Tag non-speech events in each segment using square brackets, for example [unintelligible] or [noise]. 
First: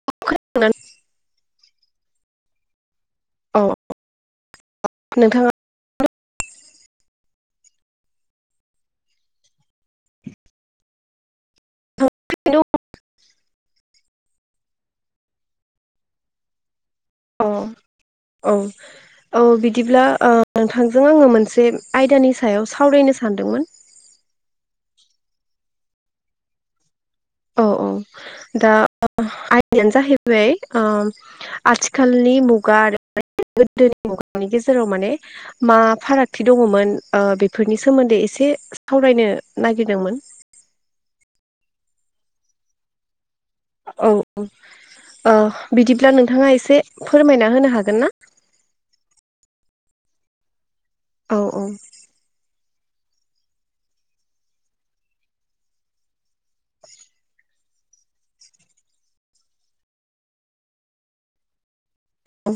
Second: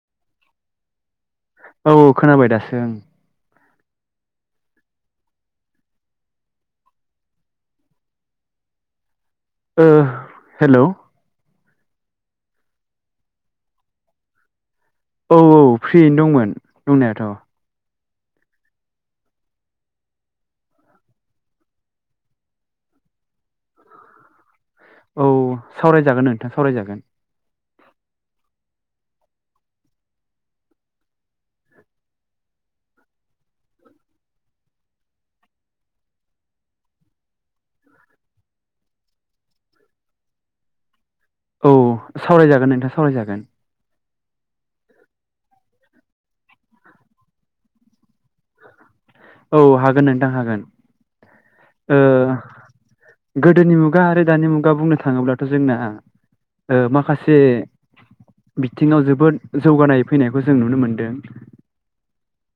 [unintelligible] औ औ खोनाबाय दासो ओं। औ [unintelligible] नोंथाङा ओ हेलौ [unintelligible] औ औ फ्रियैनो दंमोन औ दंनायाथ' औ। औ बिदिब्ला ओ नोंथांजों आङो मोनसे आयदानि सायाव सावरायनो सानदोंमोन। औ सावरायजागोन नोंथां सावरायजागोन। औ औ। दा आयदायानो जाहैबाय ओ आथिखालनि मुगा आरो गोदोनि मुगानि गेजेराव माने मा फारागथि दङ'मोन ओ बेफोरनि सोमोन्दै एस से सावरायनो नागिरदोंमोन। [inaudible] औ सावरायजागोन नोंथां सावरायजागोन। औ औ ओ बिदिब्ला नोंथाङा एसे फोरमायना होनो हागोन ना? [inaudible] औ हागोन नोंथां हागोन। औ औ। ओ गोदोनि मुगा आरो दानि मुगा बुंनो थाङोब्लाथ' जोंना ओ माखासे बिथिंङाव जोबोद जौगानाय फैनायखौ जों नुनो मोनदों। औ।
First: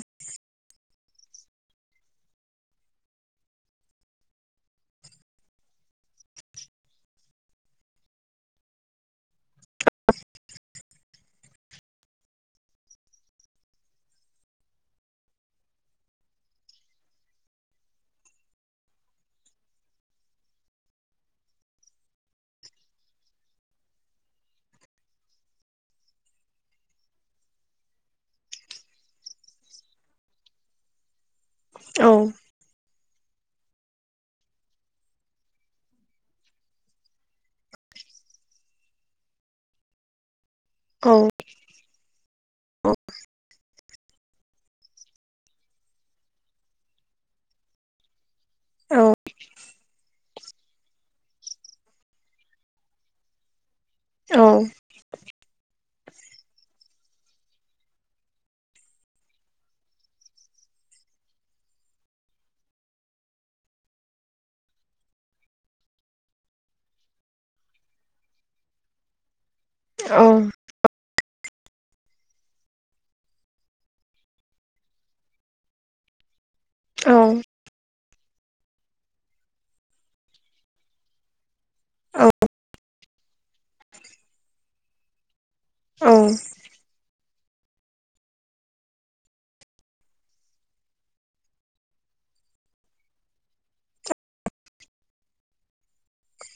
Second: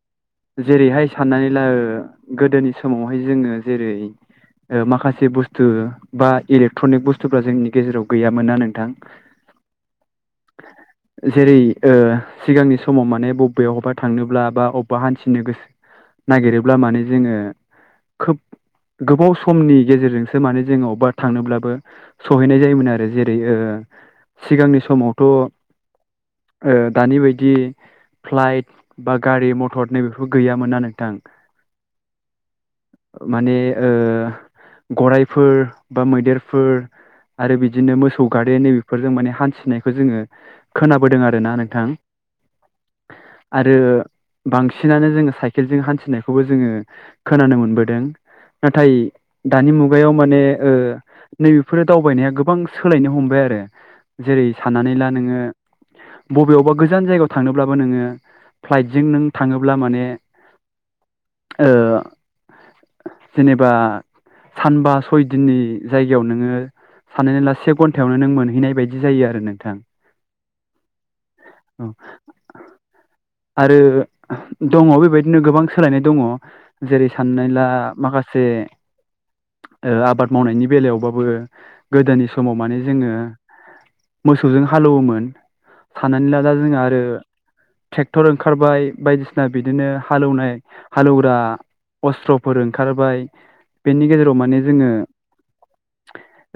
जेरैहाय साननानै ला गोदोनि समावहाय जोङो जेरै ओ माखासे बुस्थु बा इलेक्ट्रनि बुस्थुफ्रा जोंनि गेजेराव गैयामोन ना नोंथां [inaudible] जेरै ओ सिगांनि समाव माने बबेबायावबा थांनोब्ला बा अबबा हान्थिनो गोसो नागिरोब्ला माने जोङो खोब गोबाव समनि गेजेरजोंसो माने जोङो अबबा थांनोब्लाबो सहैनाय जायोमोन आरो जेरै ओ ओ सिगांनि समावथ' ओ दानि बायदि फ्लाइट बा गारि मथर नैबेफोर गैयामोन ना नोंथां। औ। माने ओ गरायफोर बा मैदेरफोर आरो बिदिनो मोसौ गारि नैबेफोरजों माने हान्थिनायखौ जोङो औ खोनाबोदों आरोना नोंथां। आरो बांसिनानो जोङो साइकेलजों हान्थिनायखौबो जोङो खोनानो मोनबोदों। नाथाय औ दानि मुगायाव माने ओ नैबेफोरो दावबायनाया गोबां सोलायनो हमबाय आरो। जेरै साननानै ला नोङो बबेयावबा गोजान जायगायाव थांनोब्लाबो नोङो फ्लाइटजों नों थाङोब्ला माने ओ जेनेबा सानबा सय दिननि जायगायाव नोङो साननानै ला से घन्टायावनो नों मोनहैनाय बायदि जायो आरो नों। ओं। औ। आरो दङ' बेबायदिनो गोबां सोलायनाय दङ'। जेरै साननानै औ ला माखासे ओ आबाद मावनायनि बेलायावबाबो गोदोनि समाव माने जोङो मोसौजों हालौवोमोन औ औ साननानै ला दा जोंहा आरो ट्रेक्टर ओंखारबाय बायदिसिना बिदिनो हालौनाय हालेवग्रा अस्त्रफोर ओंखारबाय बेनि गेजेराव माने जोङो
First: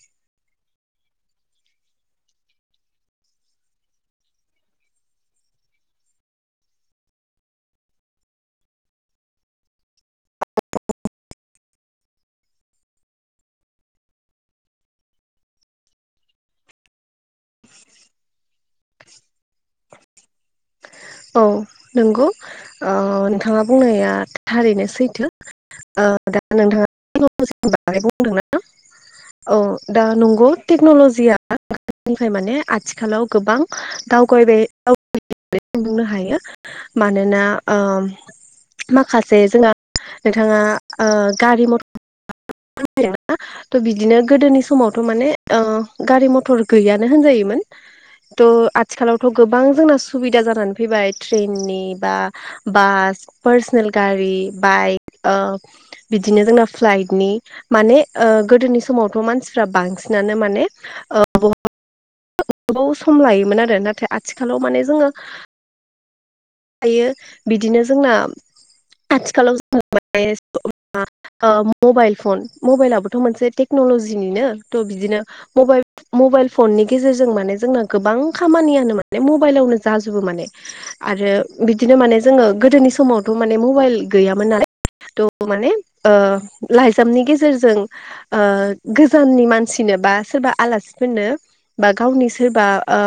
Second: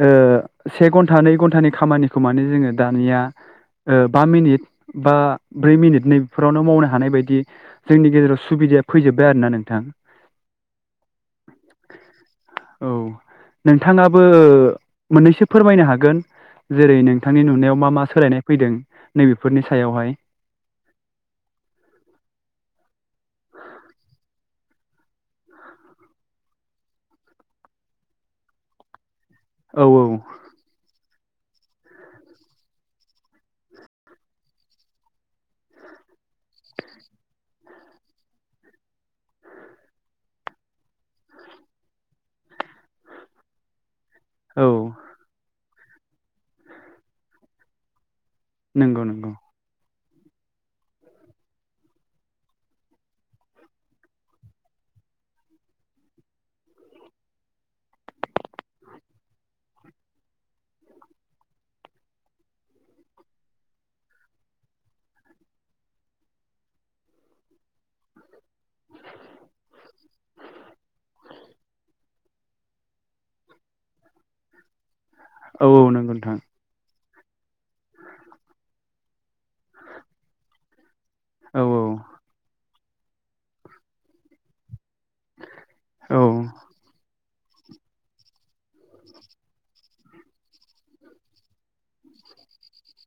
ओ से घन्टा नै घन्टानि खामानिखौ माने जोङो दानिया ओ बा मिनिट बा ब्रै मिनिट नैबेफोरावनो मावनो हानाय बायदि जोंनि गेजेराव सुबि दायो फैजोबबाय आरोना नोंथां औ नोंथाङाबो मोननैसो फोरमायनो हागोन जेरै नोंथांनि नुनायाव मा मा सोलायनाय फैदों नैबेफोरनि सायावहाय औ नंगौ ओ नोंथाङा बुंनाया थारैनो सैथो ओ दा नोंथाङा [unintelligible] [inaudible] औ दा नंगौ टेक्नलजि [unintelligible] माने आथिखालाव गोबां दावगबाय [unintelligible] बुंनो हायो मानोना ओ माखासे जोंहा नोंथाङा ओ गारि मथर [unintelligible] थ' बिदिनो गोदोनि औ समावथ' माने ओ गारि मथर गैयानो होनजायोमोन थ नंगौ नंगौ आथिखालावथ' गोबां जोंना सुबिदा जानानै फैबाय ट्रेननि बा बास पार्सनेल गारि बाइक ओ बिदिनो जोंना फ्लाइटनि माने ओ गोदोनि समावथ' मानसिफ्रा बांसिनानो माने बहा गोबाव सम लायोमोन आरो नाथाय आथिखालाव माने जोङो‌ हायो बिदिनो जोंना आथिखालाव जों माने ओ मबाइल फन मबाइलबोथ' मोनसे तेकनल लजियानो थ बिदिनो औ मबाइल औ नंगौ नोंथां मबाइल फननि गेजेरजों माने जोंना गोबां खामानियानो माने मबाइलावनो जाजोबो माने आरो औ बिदिनो माने जोङो गोदोनि समावथ' माने मबाइल गैयामोन नालाय त माने ओ औ लायजामनि गे जेरजों ओ गोजाननि मानसिनो बा सोरबा आलासिफोरनो बा गावनि सोरबा ओ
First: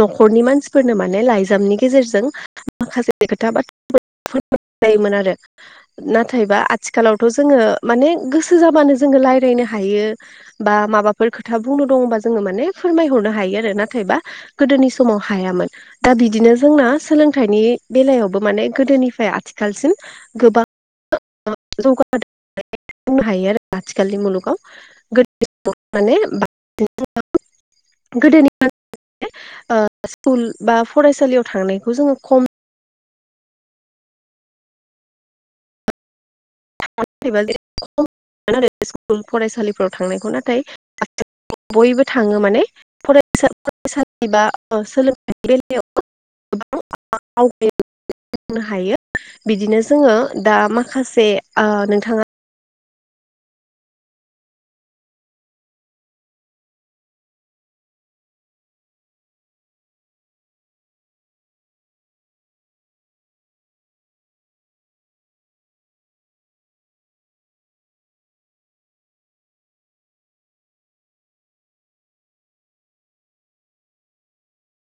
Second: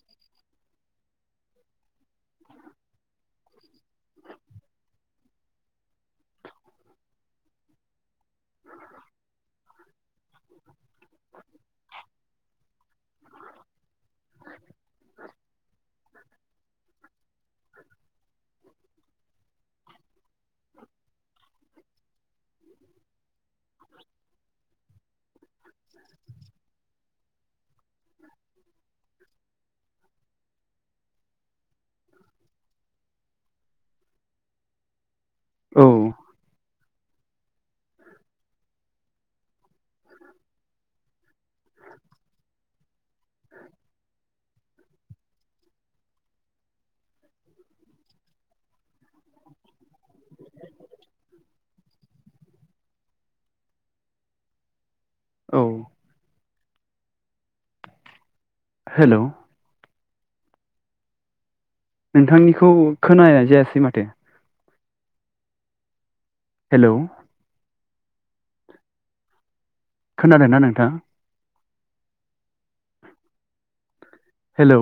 न'खरनि मानसिफोरनो माने लाइजामनि गेजेरजों माखासे खोथा बाथ्रा फोर जायोमोन आरो नाथायबा आथिखालावथ' जोङो माने गोसो जाबानो जोङो रायज्लायनो हायो बा माबाफोर खोथानो दङबा जोङो माने फोरमायहरनो हायो आरो नाथायबा गो दोनि समाव हायामोन दा बिदिनो जोंना सो लोंथायनि बेलायावबो माने गोदोनिफ्राय आथिखालसिम गोबां जौगानो [unintelligible] हायो आरो आथिखालनि मुलुगाव [unintelligible] माने [unintelligible] गोदोनि स्कुल बा फरायसालियाव थांनायखौ जोङो खम औ इस्कुल फरायसा [unintelligible] इस्कुलाव थांनायखौ नाथाय बयबो थांङो माने फसा फरायसालि बा सोलोंथाइ [unintelligible] नो हायो बिदिनो जोंङो दा माखासे [unintelligible] ओ नोंथाङा औ हेलौ नोंथांनिखौ खोनाय जायासै माथो हेलौ [inaudible] खोनादोंना नोंथाङा? [inaudible] हेलौ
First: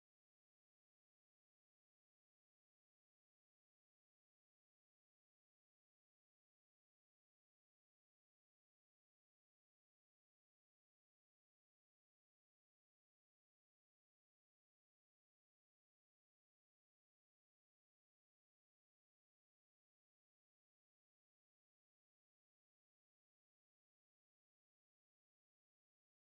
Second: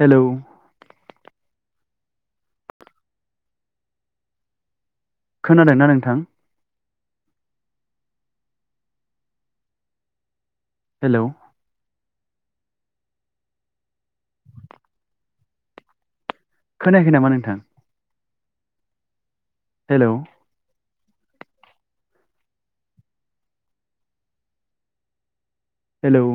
हेलौ खोनादोंना नोंथां? हेलौ खोनायाखै नामा नोंथां? Hello hello